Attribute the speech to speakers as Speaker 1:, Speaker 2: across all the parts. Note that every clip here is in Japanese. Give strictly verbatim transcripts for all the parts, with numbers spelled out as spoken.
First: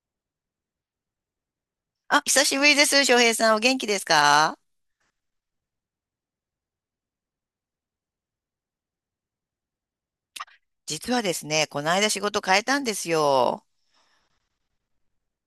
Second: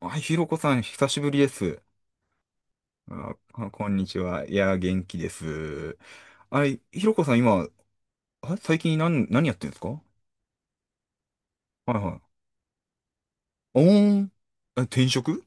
Speaker 1: はい、ひろこさん、久しぶりです。
Speaker 2: あ、久しぶりです、翔平
Speaker 1: あ、
Speaker 2: さん。お
Speaker 1: あ
Speaker 2: 元気
Speaker 1: こん
Speaker 2: です
Speaker 1: にちは。い
Speaker 2: か？
Speaker 1: や、元気です。あれ、ひろこさん、今、あ、最近何、何やってんですか？は
Speaker 2: 実はですね、この
Speaker 1: い
Speaker 2: 間
Speaker 1: は
Speaker 2: 仕
Speaker 1: い。
Speaker 2: 事変えたんですよ。
Speaker 1: おーん。え、転職？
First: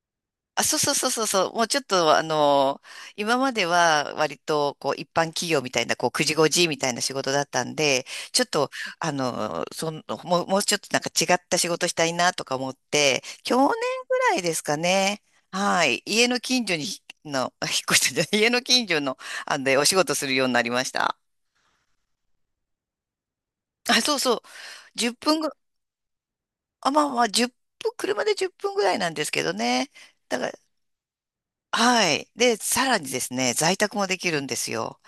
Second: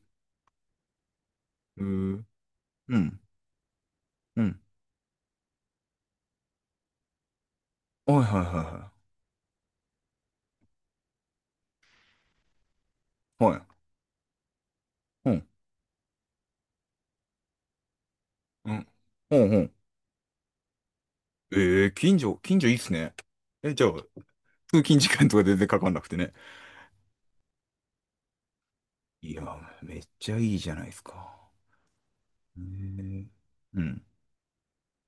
Speaker 2: あ、そうそうそうそうそう。もうちょ
Speaker 1: う
Speaker 2: っと、
Speaker 1: ー、
Speaker 2: あの、
Speaker 1: うん。
Speaker 2: 今までは割
Speaker 1: うん。
Speaker 2: と、こう、一般企業みたいな、こう、くじごじみたいな仕事だったんで、
Speaker 1: はいはい
Speaker 2: ちょっと、
Speaker 1: は
Speaker 2: あの、その、もう、もうちょっとなんか違った仕事したいなとか思って、
Speaker 1: いはい。は
Speaker 2: 去年
Speaker 1: い。
Speaker 2: ぐらいですかね。
Speaker 1: うん。
Speaker 2: はい。家の近所に、の、引っ越したじゃない、家の
Speaker 1: うん。
Speaker 2: 近所の、
Speaker 1: うん。う
Speaker 2: あの、
Speaker 1: ん。
Speaker 2: でお仕事するようになりました。
Speaker 1: えー、近所、近所いいっすね。え、じゃあ、
Speaker 2: あ、そうそう。
Speaker 1: 通勤時
Speaker 2: 10
Speaker 1: 間と
Speaker 2: 分
Speaker 1: か
Speaker 2: ぐ
Speaker 1: 全然かかんなくてね。
Speaker 2: あ、まあまあ、いっぷん、車でじゅっぷんぐらいなんです
Speaker 1: いや、
Speaker 2: けどね。
Speaker 1: めっちゃ
Speaker 2: だか
Speaker 1: いい
Speaker 2: ら、
Speaker 1: じゃないですか。
Speaker 2: はい。で、
Speaker 1: へ
Speaker 2: さらにで
Speaker 1: ー、
Speaker 2: すね、在
Speaker 1: う
Speaker 2: 宅
Speaker 1: ん。
Speaker 2: もできるんですよ。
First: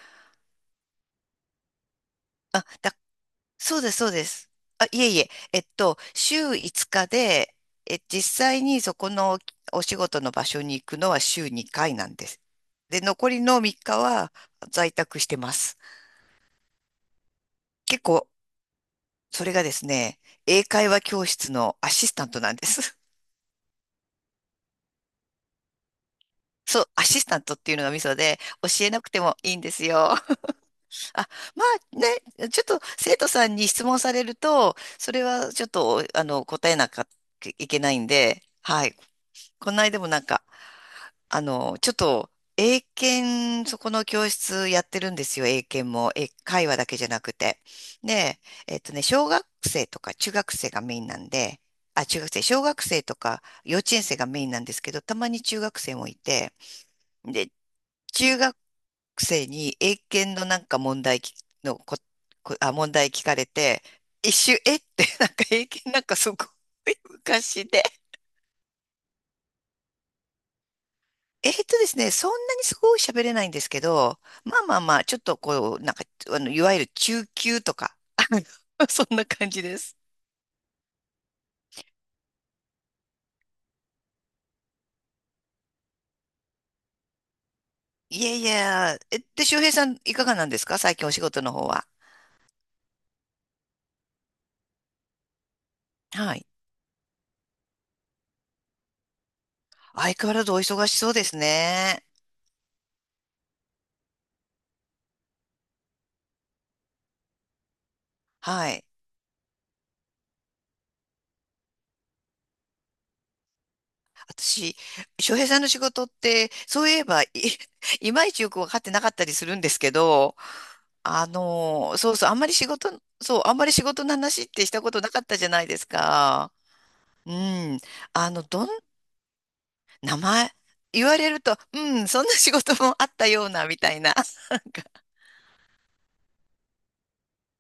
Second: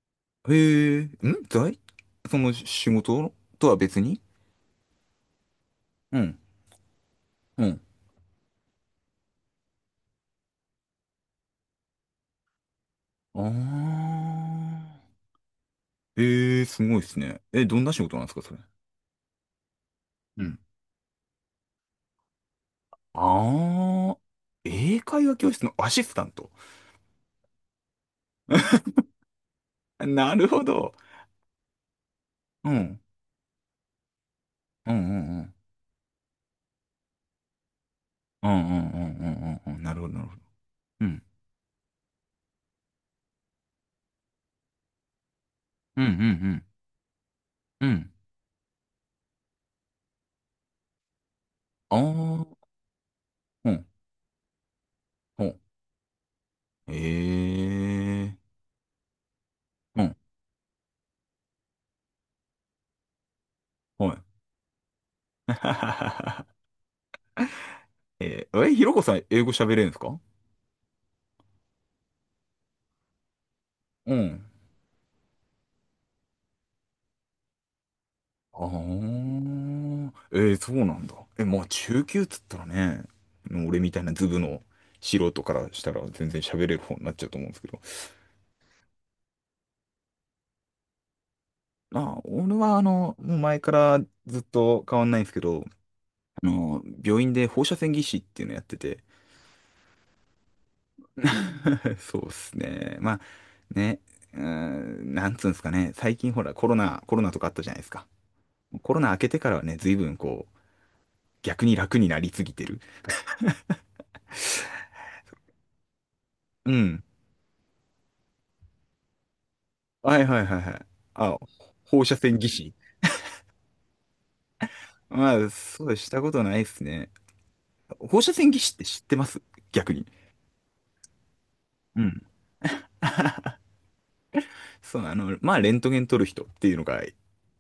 Speaker 1: へえー、ん在その仕
Speaker 2: だ、
Speaker 1: 事とは
Speaker 2: そうです、
Speaker 1: 別
Speaker 2: そう
Speaker 1: に？
Speaker 2: です。あ、いえいえ、えっと、
Speaker 1: うん。
Speaker 2: 週いつかつで、
Speaker 1: うん。
Speaker 2: え、実際にそこのお仕事の場所に行くのは週にかいなんです。で、残
Speaker 1: あ
Speaker 2: りのみっかは在
Speaker 1: あ。
Speaker 2: 宅してます。
Speaker 1: ええ、すごいですね。え、どんな
Speaker 2: 結
Speaker 1: 仕事なん
Speaker 2: 構、
Speaker 1: ですか、それ。
Speaker 2: それがですね、
Speaker 1: うん。
Speaker 2: 英会話教室のアシスタントなんです。
Speaker 1: ああ。英会話教室のアシスタント。
Speaker 2: そう、アシスタントっていうのがミソで、教 えなくてもいいんですよ。
Speaker 1: なるほど。
Speaker 2: あ、まあね、ちょっ
Speaker 1: う
Speaker 2: と
Speaker 1: ん。
Speaker 2: 生徒さんに質問されると、
Speaker 1: うんう
Speaker 2: それ
Speaker 1: んう
Speaker 2: は
Speaker 1: ん。
Speaker 2: ちょっと、あの、答えなきゃいけないんで、
Speaker 1: うんう
Speaker 2: は
Speaker 1: ん
Speaker 2: い。
Speaker 1: うんうんう
Speaker 2: こ
Speaker 1: んう
Speaker 2: の
Speaker 1: ん。な
Speaker 2: 間
Speaker 1: るほ
Speaker 2: も
Speaker 1: ど、
Speaker 2: な
Speaker 1: な
Speaker 2: ん
Speaker 1: るほど。
Speaker 2: か、
Speaker 1: うん。
Speaker 2: あの、ちょっと、英検、そこの教室やってるんですよ、英検
Speaker 1: うんう
Speaker 2: も。英
Speaker 1: ん
Speaker 2: 会話だけじゃなくて。
Speaker 1: うん。うん。
Speaker 2: で、えっとね、小学生とか中学生がメインなんで、
Speaker 1: あ
Speaker 2: あ、中学生、小
Speaker 1: あ。
Speaker 2: 学生とか
Speaker 1: う
Speaker 2: 幼
Speaker 1: ん。
Speaker 2: 稚園生がメインなんですけど、たまに
Speaker 1: ほう。
Speaker 2: 中学生もいて、
Speaker 1: え
Speaker 2: で、
Speaker 1: え。
Speaker 2: 中学くせに、英
Speaker 1: うん。
Speaker 2: 検のなんか問題きのこ、こ、あ、問題聞かれて、
Speaker 1: はい。
Speaker 2: 一瞬、えって、なんか英検なんかすご い昔で。
Speaker 1: えー、え、ひろこさん、英語喋れるんですか？
Speaker 2: えーとですね、そんなにすごい喋れないんですけ
Speaker 1: う
Speaker 2: ど、
Speaker 1: ん。
Speaker 2: まあまあまあ、ちょっとこう、なんか、あの、いわゆる中級とか、あの
Speaker 1: あ
Speaker 2: そんな感じです。
Speaker 1: ーえー、そうなんだ。え、まあ中級っつったらね、俺みたいなズブの素人からしたら全然喋れる方になっちゃうと思うんですけど。
Speaker 2: いやいや、え、で、周平さん、いかがなんですか、最近お仕事の方は。
Speaker 1: まあ、俺はあの、もう前からずっと変わんないんですけど、
Speaker 2: は
Speaker 1: あ
Speaker 2: い。
Speaker 1: の、病院で放射線技師っていうのやってて。
Speaker 2: 相変わらずお忙しそうです ね。
Speaker 1: そうっすね。まあ、ね、うーん、なんつうんですかね、最近ほらコロナ、コロナとかあったじゃないですか。
Speaker 2: はい。
Speaker 1: コロナ明けてからはね、随分こう、逆に楽になりすぎてる。
Speaker 2: 私、翔平さんの仕事って、
Speaker 1: う
Speaker 2: そうい
Speaker 1: ん。
Speaker 2: えばい、いまいちよく分かってなかったりするんですけ
Speaker 1: はい
Speaker 2: ど、
Speaker 1: はいはいはい。
Speaker 2: あ
Speaker 1: あ、
Speaker 2: の、
Speaker 1: 放
Speaker 2: そ
Speaker 1: 射
Speaker 2: うそう、あ
Speaker 1: 線
Speaker 2: んま
Speaker 1: 技
Speaker 2: り仕
Speaker 1: 師。
Speaker 2: 事、そう、あんまり仕事の話ってしたことなかっ
Speaker 1: ま
Speaker 2: たじ
Speaker 1: あ、
Speaker 2: ゃないで
Speaker 1: そ
Speaker 2: す
Speaker 1: うしたこと
Speaker 2: か。
Speaker 1: ないですね。
Speaker 2: うん。
Speaker 1: 放
Speaker 2: あ
Speaker 1: 射
Speaker 2: の、
Speaker 1: 線技
Speaker 2: どん、
Speaker 1: 師って知ってます？逆に。
Speaker 2: 名前、言われると、う
Speaker 1: う
Speaker 2: ん、
Speaker 1: ん。
Speaker 2: そんな仕事もあったような、みたいな。
Speaker 1: そう、あの、まあ、レントゲン撮る人っていうのが、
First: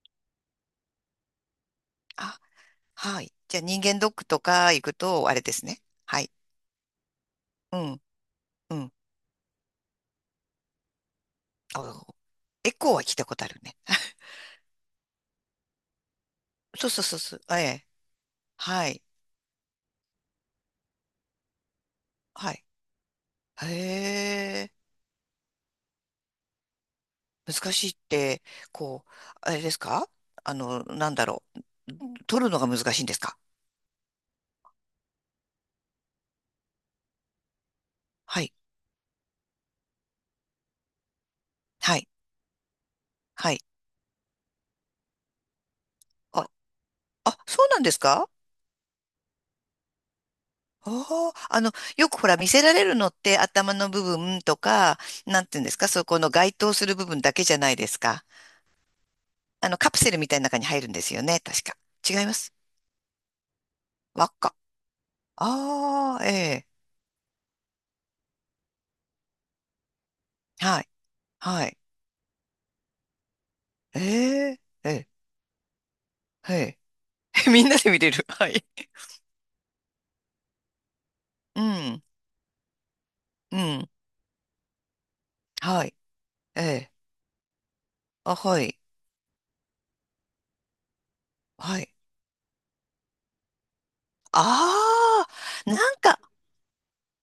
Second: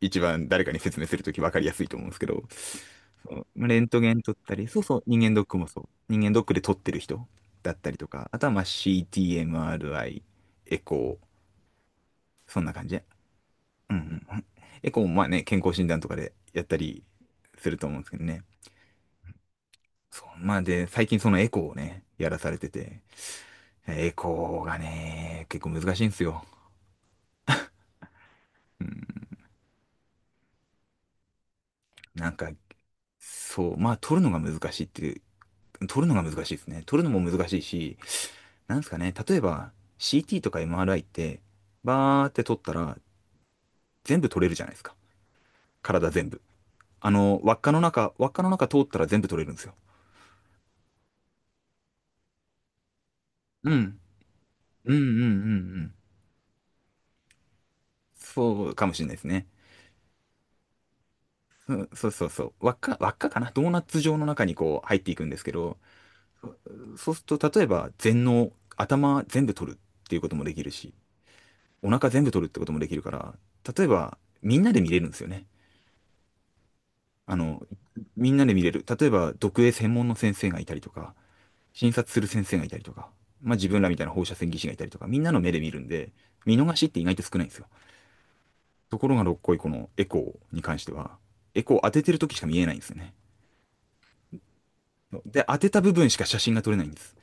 Speaker 1: 一番誰かに説明するとき分かりやすいと思うんですけ
Speaker 2: あ、
Speaker 1: ど、
Speaker 2: はい。
Speaker 1: そう
Speaker 2: じゃあ
Speaker 1: まあレ
Speaker 2: 人
Speaker 1: ント
Speaker 2: 間ドッ
Speaker 1: ゲン
Speaker 2: ク
Speaker 1: 撮っ
Speaker 2: と
Speaker 1: たり、
Speaker 2: か
Speaker 1: そ
Speaker 2: 行
Speaker 1: う
Speaker 2: く
Speaker 1: そう、人
Speaker 2: と、
Speaker 1: 間
Speaker 2: あ
Speaker 1: ド
Speaker 2: れ
Speaker 1: ッ
Speaker 2: で
Speaker 1: ク
Speaker 2: す
Speaker 1: も
Speaker 2: ね。
Speaker 1: そう。
Speaker 2: は
Speaker 1: 人
Speaker 2: い。
Speaker 1: 間ドックで撮ってる人だっ
Speaker 2: う
Speaker 1: たり
Speaker 2: ん、
Speaker 1: とか、あとはまあ
Speaker 2: うん。
Speaker 1: シーティー、エムアールアイ、エコー、
Speaker 2: あ、
Speaker 1: そん
Speaker 2: エ
Speaker 1: な感
Speaker 2: コー
Speaker 1: じ。
Speaker 2: は聞いたことあるね。
Speaker 1: うんうんうん。エコーもまあね、健康診断とかでやった
Speaker 2: そうそ
Speaker 1: り
Speaker 2: うそうそう。え
Speaker 1: する
Speaker 2: え。
Speaker 1: と思うんですけどね。
Speaker 2: はい。
Speaker 1: そう、まあで、最近そのエコーをね、やらさ
Speaker 2: は
Speaker 1: れ
Speaker 2: い。
Speaker 1: てて、エコー
Speaker 2: へ、
Speaker 1: がね、結構難しいんですよ。
Speaker 2: 難しいって、
Speaker 1: うん、
Speaker 2: こう、あれですか？あの、なんだろう、
Speaker 1: なん
Speaker 2: 取る
Speaker 1: か、
Speaker 2: のが難しいんですか？
Speaker 1: そう、まあ撮るのが難しいっていう、撮るのが難しいですね。撮るのも難しいし、
Speaker 2: はい。
Speaker 1: なんですかね、例えば シーティー とか エムアールアイ って、
Speaker 2: はい。
Speaker 1: バーって撮ったら
Speaker 2: はい。
Speaker 1: 全部撮れるじゃないですか。体全部。
Speaker 2: あ、
Speaker 1: あ
Speaker 2: あ、
Speaker 1: の、輪っ
Speaker 2: そう
Speaker 1: か
Speaker 2: な
Speaker 1: の
Speaker 2: んです
Speaker 1: 中、輪
Speaker 2: か？
Speaker 1: っかの中通ったら全部撮れるんですよ。
Speaker 2: あ、あの、よくほら見せられるのって
Speaker 1: う
Speaker 2: 頭の
Speaker 1: ん。
Speaker 2: 部分と
Speaker 1: うんうん
Speaker 2: か、
Speaker 1: うんう
Speaker 2: なんていうんですか、
Speaker 1: ん。
Speaker 2: そこの該当する部分だけじゃないですか。
Speaker 1: そうかもしれないですね。
Speaker 2: あの、カプセルみたいな中に入るんですよね、確
Speaker 1: う
Speaker 2: か。
Speaker 1: ん、そう
Speaker 2: 違
Speaker 1: そ
Speaker 2: い
Speaker 1: う
Speaker 2: ま
Speaker 1: そう。
Speaker 2: す。
Speaker 1: 輪っか、輪っかかなドーナツ状の
Speaker 2: 輪っ
Speaker 1: 中
Speaker 2: か。
Speaker 1: にこう入っていくんですけど、
Speaker 2: ああ、ええ。
Speaker 1: そうすると、例えば全脳、頭全部取るっていうこともできる
Speaker 2: はい。
Speaker 1: し、
Speaker 2: はい。
Speaker 1: お腹全部取るってこともできるから、例えば
Speaker 2: え
Speaker 1: み
Speaker 2: え。
Speaker 1: んなで見
Speaker 2: え
Speaker 1: れる
Speaker 2: え。
Speaker 1: んですよね。
Speaker 2: え
Speaker 1: あ
Speaker 2: え。
Speaker 1: の、
Speaker 2: みんなで見れる。
Speaker 1: みんな
Speaker 2: は
Speaker 1: で見
Speaker 2: い。
Speaker 1: れる。例えば読影専門の先生がいたりとか、
Speaker 2: う
Speaker 1: 診
Speaker 2: ん。
Speaker 1: 察する先生がいたりとか、ま
Speaker 2: う
Speaker 1: あ自分ら
Speaker 2: ん。
Speaker 1: みたいな放射線技師がいたりとか、みんなの目で見る
Speaker 2: は
Speaker 1: ん
Speaker 2: い。
Speaker 1: で、見
Speaker 2: え
Speaker 1: 逃しっ
Speaker 2: え。
Speaker 1: て意外と少ないんですよ。
Speaker 2: あ、はい。
Speaker 1: ところがどっこいこのエコーに関しては、エコー
Speaker 2: は
Speaker 1: を
Speaker 2: い。
Speaker 1: 当ててる時しか見えないんですよね。
Speaker 2: あ
Speaker 1: で、当て
Speaker 2: あ、な
Speaker 1: た部
Speaker 2: ん
Speaker 1: 分し
Speaker 2: か、
Speaker 1: か写真が撮れないんです。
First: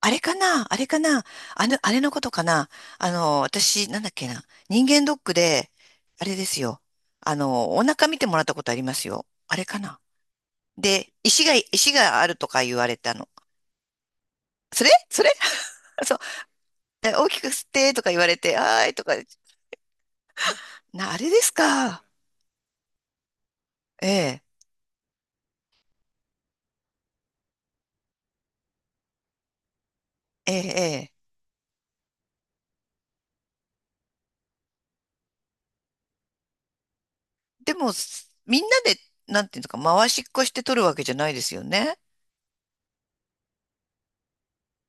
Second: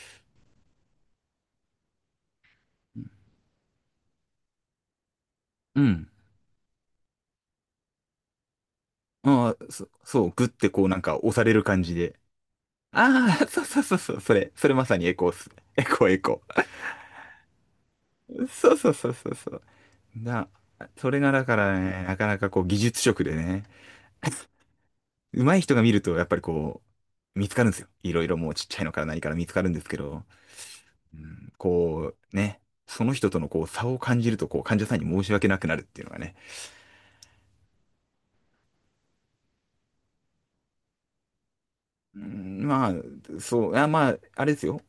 Speaker 2: あれかな、あれかな、あの、あれのことかな。あの、私、なんだっけな、人間ドックで、
Speaker 1: うん。
Speaker 2: あれですよ。あの、お腹見てもらったことありますよ。
Speaker 1: あ
Speaker 2: あれ
Speaker 1: あ、
Speaker 2: か
Speaker 1: そ、
Speaker 2: な。
Speaker 1: そう、グッてこうなん
Speaker 2: で、
Speaker 1: か押
Speaker 2: 石
Speaker 1: され
Speaker 2: が、
Speaker 1: る感
Speaker 2: 石
Speaker 1: じで。
Speaker 2: があるとか言われたの。
Speaker 1: ああ、そうそうそうそう、それ、それま
Speaker 2: それ
Speaker 1: さにエ
Speaker 2: そ
Speaker 1: コ
Speaker 2: れ
Speaker 1: ーっすね。エコ ー
Speaker 2: そ
Speaker 1: エ
Speaker 2: う。
Speaker 1: コ
Speaker 2: で、大きく吸ってとか言われ
Speaker 1: ー。
Speaker 2: て、
Speaker 1: そう
Speaker 2: は
Speaker 1: そ
Speaker 2: ーい
Speaker 1: う
Speaker 2: と
Speaker 1: そ
Speaker 2: か、
Speaker 1: うそうそう。な、そ
Speaker 2: な、あ
Speaker 1: れ
Speaker 2: れ
Speaker 1: が
Speaker 2: で
Speaker 1: だ
Speaker 2: す
Speaker 1: からね、
Speaker 2: か。
Speaker 1: なかなかこう技術職でね、
Speaker 2: ええ、
Speaker 1: 上手い人が見るとやっぱりこう、見つかるんですよ。いろいろもうちっちゃいのから何から見つかるんですけど、
Speaker 2: ええ、ええ。
Speaker 1: うん、こうね、その人とのこう差を感じるとこう患者さんに申し訳なくなるっていうのがね。
Speaker 2: でも、すみんなで、なんていうのか、回しっこして取るわけじゃないですよね。
Speaker 1: うん、まあ、そう、あ、まあ、あれですよ。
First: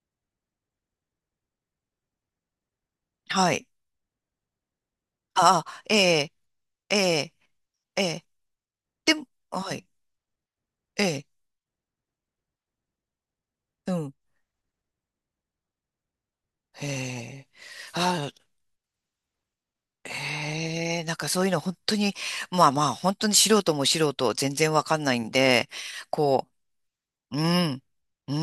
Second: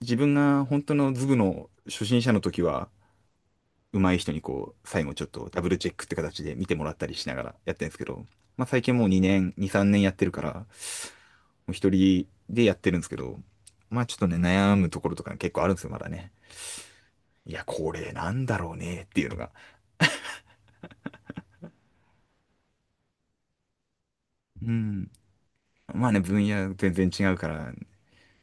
Speaker 1: 自分が本当のズブの初心者の時は、
Speaker 2: はい。
Speaker 1: 上手い人にこう、最後ちょっとダ
Speaker 2: あ
Speaker 1: ブル
Speaker 2: あ、
Speaker 1: チェッ
Speaker 2: え
Speaker 1: クって
Speaker 2: え、
Speaker 1: 形で見てもら
Speaker 2: え
Speaker 1: ったりし
Speaker 2: え、
Speaker 1: ながらやってるんです
Speaker 2: え
Speaker 1: け
Speaker 2: え、
Speaker 1: ど、まあ最近もう
Speaker 2: でも、
Speaker 1: にねん、に、
Speaker 2: はい、
Speaker 1: さんねんやってるから、も
Speaker 2: ええ、
Speaker 1: う一人でやってるんですけど、
Speaker 2: う
Speaker 1: まあち
Speaker 2: ん、
Speaker 1: ょっとね、悩むところとか結構あるんですよ、まだね。
Speaker 2: へえ、
Speaker 1: いや、これな
Speaker 2: あ、
Speaker 1: んだろうねっていうのが。
Speaker 2: へえ、なんかそういうの本当に、まあまあ、本当に素人も素人、全
Speaker 1: う
Speaker 2: 然わかん
Speaker 1: ん。
Speaker 2: ないんで、
Speaker 1: まあね、分
Speaker 2: こ
Speaker 1: 野全然違う
Speaker 2: う、う
Speaker 1: から。
Speaker 2: ん、う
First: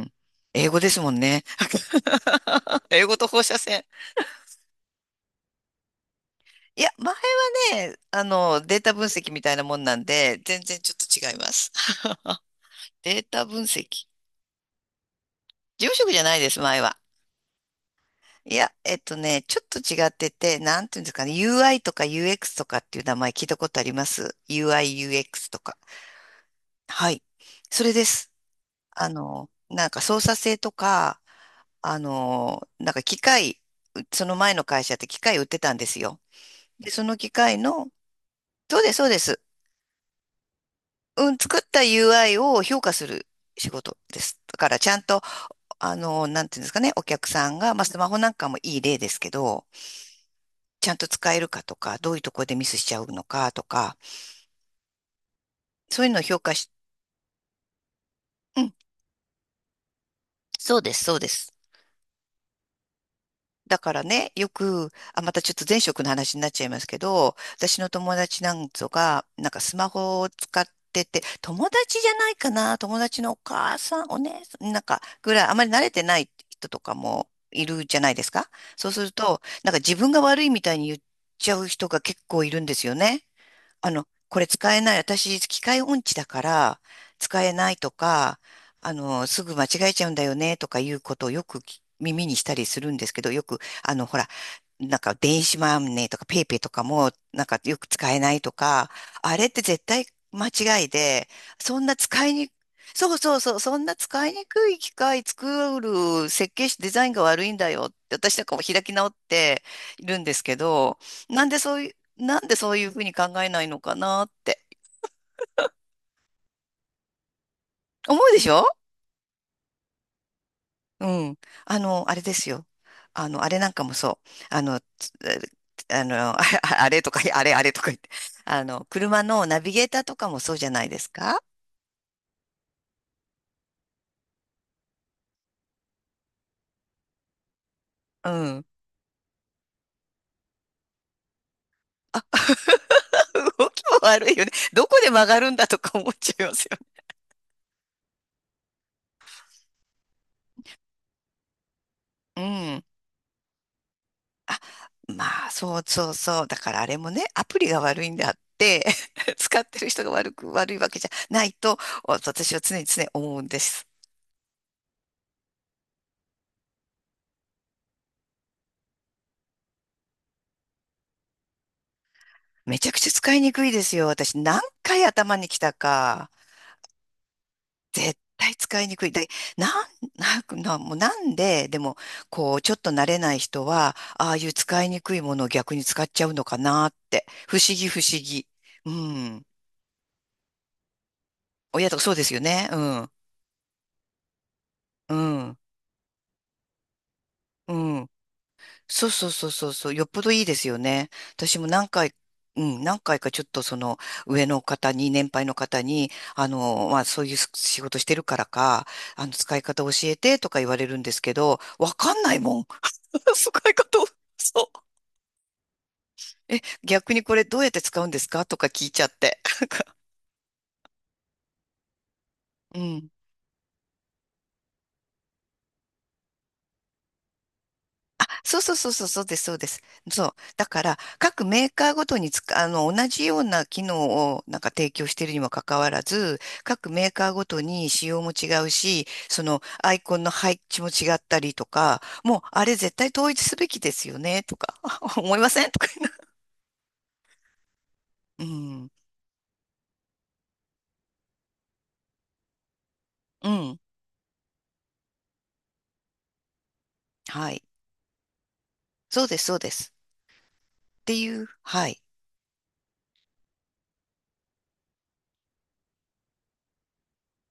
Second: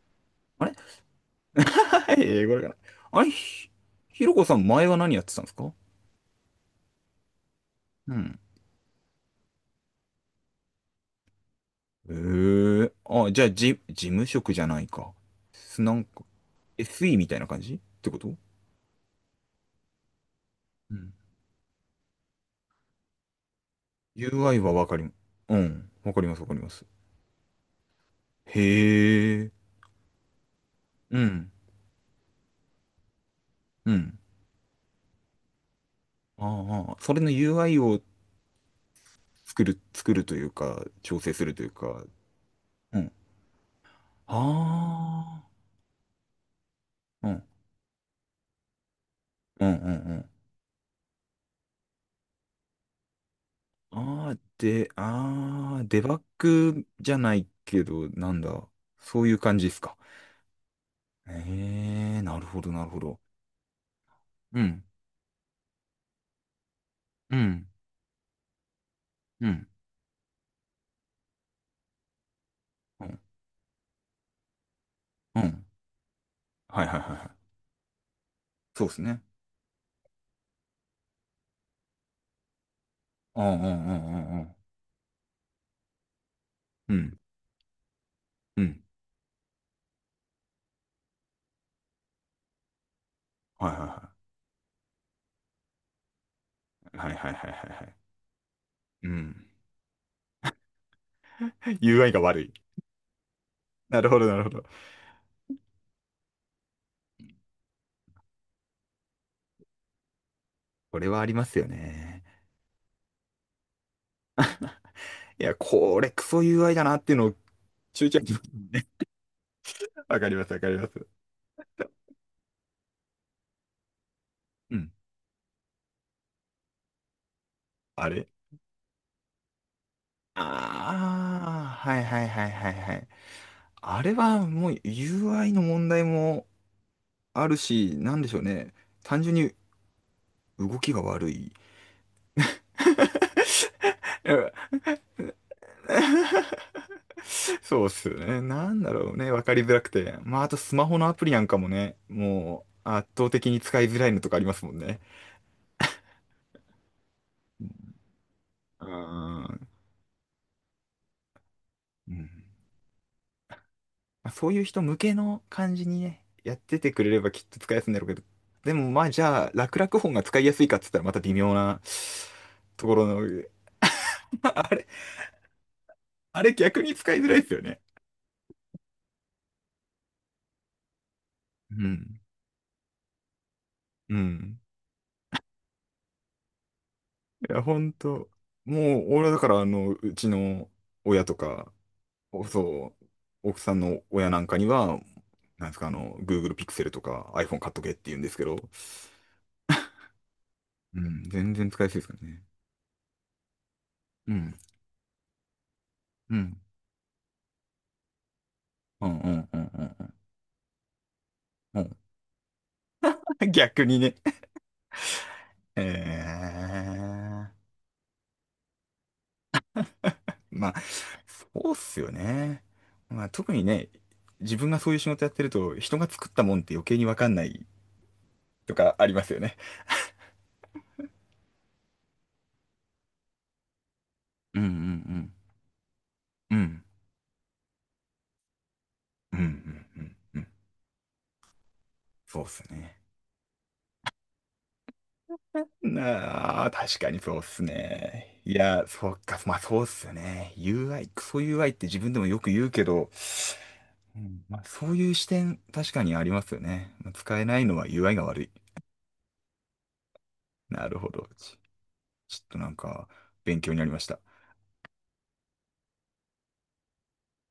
Speaker 2: ん、
Speaker 1: あ
Speaker 2: 英
Speaker 1: れ
Speaker 2: 語ですもんね。
Speaker 1: はい、これかな。
Speaker 2: 英語
Speaker 1: あ
Speaker 2: と
Speaker 1: れ
Speaker 2: 放射
Speaker 1: ひ、
Speaker 2: 線。
Speaker 1: ひろこさん前は何やってたんですか？
Speaker 2: いや、前はね、
Speaker 1: う
Speaker 2: あ
Speaker 1: ん。
Speaker 2: の、データ分析みたいなもんなんで、全然ちょっと違います。
Speaker 1: えー
Speaker 2: デー
Speaker 1: あ、じゃ
Speaker 2: タ
Speaker 1: あ、
Speaker 2: 分
Speaker 1: じ、
Speaker 2: 析。
Speaker 1: 事
Speaker 2: 事
Speaker 1: 務職じゃないか。す、な
Speaker 2: 務
Speaker 1: ん
Speaker 2: 職じゃ
Speaker 1: か、
Speaker 2: ないです、前は。
Speaker 1: エスイー みたいな感じってこと？
Speaker 2: いや、えっとね、ちょっと違ってて、なん
Speaker 1: う
Speaker 2: ていうんで
Speaker 1: ん
Speaker 2: すかね、ユーアイ とか UX とかっていう名前聞いたことあります？
Speaker 1: UI は
Speaker 2: UI、
Speaker 1: わかり、
Speaker 2: ユーエックス
Speaker 1: う
Speaker 2: とか。
Speaker 1: ん。わかります、わかります。
Speaker 2: はい。それです。
Speaker 1: へ
Speaker 2: あの、
Speaker 1: え。
Speaker 2: なんか操作性と
Speaker 1: う
Speaker 2: か、
Speaker 1: ん。
Speaker 2: あの、なんか機械、
Speaker 1: うん。
Speaker 2: その前の会社って機械売ってたんですよ。で、
Speaker 1: ああ、
Speaker 2: そ
Speaker 1: そ
Speaker 2: の
Speaker 1: れの
Speaker 2: 機械
Speaker 1: ユーアイ
Speaker 2: の、
Speaker 1: を
Speaker 2: そうです、そうです。
Speaker 1: 作る、作るというか、調
Speaker 2: う
Speaker 1: 整
Speaker 2: ん、
Speaker 1: する
Speaker 2: 作っ
Speaker 1: という
Speaker 2: た
Speaker 1: か、
Speaker 2: ユーアイ を評価
Speaker 1: う
Speaker 2: す
Speaker 1: ん。
Speaker 2: る仕事です。だからちゃんと、
Speaker 1: あ
Speaker 2: あの、なんていうんですかね、お客
Speaker 1: あ、うん。
Speaker 2: さんが、まあ、スマホなんかもいい例ですけど、
Speaker 1: うん、うん、
Speaker 2: ちゃんと使えるかとか、どういうところでミスしちゃうのかと
Speaker 1: う
Speaker 2: か、
Speaker 1: ん。ああ、で、ああ、デ
Speaker 2: そういう
Speaker 1: バ
Speaker 2: の
Speaker 1: ッ
Speaker 2: を評価し、
Speaker 1: グじゃないけど、なん
Speaker 2: う
Speaker 1: だ。
Speaker 2: ん、
Speaker 1: そういう感じですか？
Speaker 2: そうです、そうです。
Speaker 1: ええ、なるほど、なるほど。
Speaker 2: だからね、よ
Speaker 1: うん、
Speaker 2: く、あ、またちょっと前職の話になっちゃいますけ
Speaker 1: う
Speaker 2: ど、
Speaker 1: ん、
Speaker 2: 私の友達なんぞが、
Speaker 1: う
Speaker 2: なんか
Speaker 1: ん、
Speaker 2: スマホを使ってて、友達じゃないかな、友
Speaker 1: うん、
Speaker 2: 達のお母さん、お姉さん、なんか、ぐ
Speaker 1: う
Speaker 2: らい、あ
Speaker 1: ん。
Speaker 2: まり慣れてない人と
Speaker 1: はい
Speaker 2: か
Speaker 1: はいはいは
Speaker 2: も
Speaker 1: い。
Speaker 2: いるじゃないですか。
Speaker 1: そう
Speaker 2: そう
Speaker 1: で
Speaker 2: す
Speaker 1: す
Speaker 2: る
Speaker 1: ね。
Speaker 2: と、なんか自分が悪いみたいに言っちゃう人が結構いるんですよね。
Speaker 1: うん、うん、
Speaker 2: あ
Speaker 1: う
Speaker 2: の、
Speaker 1: ん、うん、
Speaker 2: こ
Speaker 1: う
Speaker 2: れ
Speaker 1: ん。
Speaker 2: 使えない、私、機械音痴だから、
Speaker 1: うん、
Speaker 2: 使えないとか、
Speaker 1: うん。
Speaker 2: あの、すぐ間違えちゃうんだよね、とかいうことをよくき耳にしたりするんですけど、よく、
Speaker 1: はいはい
Speaker 2: あの、
Speaker 1: は
Speaker 2: ほら、
Speaker 1: い。
Speaker 2: なんか電子マネーとかペイペイとか
Speaker 1: は
Speaker 2: も、
Speaker 1: いはい
Speaker 2: なん
Speaker 1: はい
Speaker 2: か
Speaker 1: は
Speaker 2: よ
Speaker 1: いは
Speaker 2: く
Speaker 1: い
Speaker 2: 使えないとか、
Speaker 1: う
Speaker 2: あ
Speaker 1: ん。
Speaker 2: れって絶対間違いで、そんな
Speaker 1: ユーアイ が
Speaker 2: 使い
Speaker 1: 悪
Speaker 2: に、
Speaker 1: い。
Speaker 2: そうそうそう、そんな
Speaker 1: なるほど
Speaker 2: 使い
Speaker 1: なる
Speaker 2: に
Speaker 1: ほど。
Speaker 2: くい機械作る設計士デザインが悪いんだよって、私なんかも開き直っているんですけ
Speaker 1: こ
Speaker 2: ど、
Speaker 1: れはありま
Speaker 2: なん
Speaker 1: す
Speaker 2: で
Speaker 1: よ
Speaker 2: そう
Speaker 1: ね。
Speaker 2: なんでそういうふうに考えないのかなって
Speaker 1: いや、これクソ ユーアイ だなっていうのを中ち
Speaker 2: 思
Speaker 1: ゃに
Speaker 2: うでしょ？
Speaker 1: わかりますわかります。
Speaker 2: うん。あの、あれですよ。あの、あれなんかもそう。あ
Speaker 1: う
Speaker 2: の、
Speaker 1: ん。
Speaker 2: つあの、ああれとか、あれあれとか言っ
Speaker 1: あ
Speaker 2: て。
Speaker 1: れ
Speaker 2: あの、車のナビゲーターとかもそうじゃないですか？
Speaker 1: ああー、はいはいはいはいはい。あれはもう ユーアイ の問題もあるし、なんで
Speaker 2: う
Speaker 1: しょう
Speaker 2: ん。
Speaker 1: ね。単純に動きが悪い。
Speaker 2: 動きも
Speaker 1: う
Speaker 2: 悪いよね。
Speaker 1: ん
Speaker 2: どこで曲がるんだとか思っちゃいますよ。
Speaker 1: そうっすよね。なんだろうね。わかりづらくて。まあ、あとスマホのアプリなんかもね、
Speaker 2: う
Speaker 1: も
Speaker 2: ん。
Speaker 1: う圧倒的に使いづらいのとかありますもんね。
Speaker 2: まあ、そうそうそう。だからあれもね、アプリが悪いんであって、
Speaker 1: あ ー
Speaker 2: 使ってる人が悪く、悪いわけじゃないと、
Speaker 1: うん。
Speaker 2: 私は常に常に思うんです。
Speaker 1: まあ、そういう人向けの感じにね、やっててくれればきっと使いやすいんだろうけど、でもまあじゃあ、楽々本が使いやすいかっつったらまた微妙な
Speaker 2: め
Speaker 1: と
Speaker 2: ちゃ
Speaker 1: こ
Speaker 2: く
Speaker 1: ろ
Speaker 2: ちゃ
Speaker 1: の、
Speaker 2: 使い にくいですよ。私、何
Speaker 1: あれ、
Speaker 2: 回頭に来たか。
Speaker 1: あれ逆に使いづらいですよね。
Speaker 2: 絶対使いにくい。で、なん、なんななもうなんで、
Speaker 1: う
Speaker 2: でも、
Speaker 1: ん。
Speaker 2: こう、ちょっと慣れない人は、
Speaker 1: う
Speaker 2: ああいう
Speaker 1: ん。
Speaker 2: 使いにくいものを逆に使っちゃうのかなって。
Speaker 1: い
Speaker 2: 不
Speaker 1: や、
Speaker 2: 思
Speaker 1: ほ
Speaker 2: 議、
Speaker 1: ん
Speaker 2: 不思
Speaker 1: と、
Speaker 2: 議。う
Speaker 1: もう俺はだ
Speaker 2: ん。
Speaker 1: からあの、うちの親とか、
Speaker 2: 親とかそうですよ
Speaker 1: お
Speaker 2: ね。う
Speaker 1: そう、
Speaker 2: ん。
Speaker 1: 奥さんの親なんかには、
Speaker 2: うん。
Speaker 1: なんですか、あの、Google Pixel とか iPhone 買
Speaker 2: う
Speaker 1: っとけって
Speaker 2: ん。
Speaker 1: 言うんですけど、
Speaker 2: そうそうそうそうそう、よっぽどいいですよ
Speaker 1: う
Speaker 2: ね。
Speaker 1: ん、全
Speaker 2: 私も
Speaker 1: 然使い
Speaker 2: 何
Speaker 1: やすいですか
Speaker 2: 回、
Speaker 1: らね。
Speaker 2: うん、何回かちょっとその
Speaker 1: う
Speaker 2: 上
Speaker 1: ん。
Speaker 2: の方に、年配の方に、
Speaker 1: う
Speaker 2: あ
Speaker 1: ん。
Speaker 2: の、まあそういう仕事してるからか、
Speaker 1: うん
Speaker 2: あ
Speaker 1: う
Speaker 2: の、
Speaker 1: ん
Speaker 2: 使
Speaker 1: う
Speaker 2: い
Speaker 1: んう
Speaker 2: 方教
Speaker 1: んうん
Speaker 2: えてとか言われるんですけど、
Speaker 1: う
Speaker 2: わ
Speaker 1: ん。
Speaker 2: かんないもん。使い
Speaker 1: 逆に
Speaker 2: 方を、
Speaker 1: ね。
Speaker 2: そう。
Speaker 1: ええ
Speaker 2: 逆にこれどうやって使うんですかとか聞いちゃって。
Speaker 1: まあ、そうっすよね。
Speaker 2: うん。
Speaker 1: まあ、特にね、自分がそういう仕事やってると、人が作ったもんって余計にわかんない
Speaker 2: あ、そう
Speaker 1: と
Speaker 2: そうそう
Speaker 1: か
Speaker 2: そ
Speaker 1: あ
Speaker 2: う、
Speaker 1: り
Speaker 2: そ
Speaker 1: ま
Speaker 2: う
Speaker 1: す
Speaker 2: で
Speaker 1: よ
Speaker 2: す、そ
Speaker 1: ね。
Speaker 2: うです。そう。だから、各メーカーごとにつく、あの、同じような機能をな
Speaker 1: う
Speaker 2: ん
Speaker 1: んう
Speaker 2: か
Speaker 1: んう
Speaker 2: 提供してい
Speaker 1: ん。
Speaker 2: るにもかかわらず、
Speaker 1: うん
Speaker 2: 各メーカーごとに仕様も違うし、
Speaker 1: うんう
Speaker 2: その
Speaker 1: ん
Speaker 2: アイ
Speaker 1: うん
Speaker 2: コンの
Speaker 1: うん
Speaker 2: 配置も違ったりとか、も
Speaker 1: そ
Speaker 2: う、
Speaker 1: うっす
Speaker 2: あれ絶
Speaker 1: ね。
Speaker 2: 対統一すべきですよね、とか、思いませんとか
Speaker 1: なあ、確かにそうっすね。
Speaker 2: 言
Speaker 1: い
Speaker 2: う
Speaker 1: や、
Speaker 2: の。
Speaker 1: そっか、まあそうっすよね。ユーアイ、クソ ユーアイ って自分でもよく言うけど、
Speaker 2: うん、うん、
Speaker 1: うんまあ、そういう視点、確かにありますよね。まあ使え
Speaker 2: は
Speaker 1: な
Speaker 2: い。
Speaker 1: いのは ユーアイ が悪い。
Speaker 2: そうです、そうです。
Speaker 1: なる
Speaker 2: っ
Speaker 1: ほ
Speaker 2: て
Speaker 1: ど。
Speaker 2: いう、
Speaker 1: ち
Speaker 2: はい。
Speaker 1: ちょっとなんか、勉強になりました。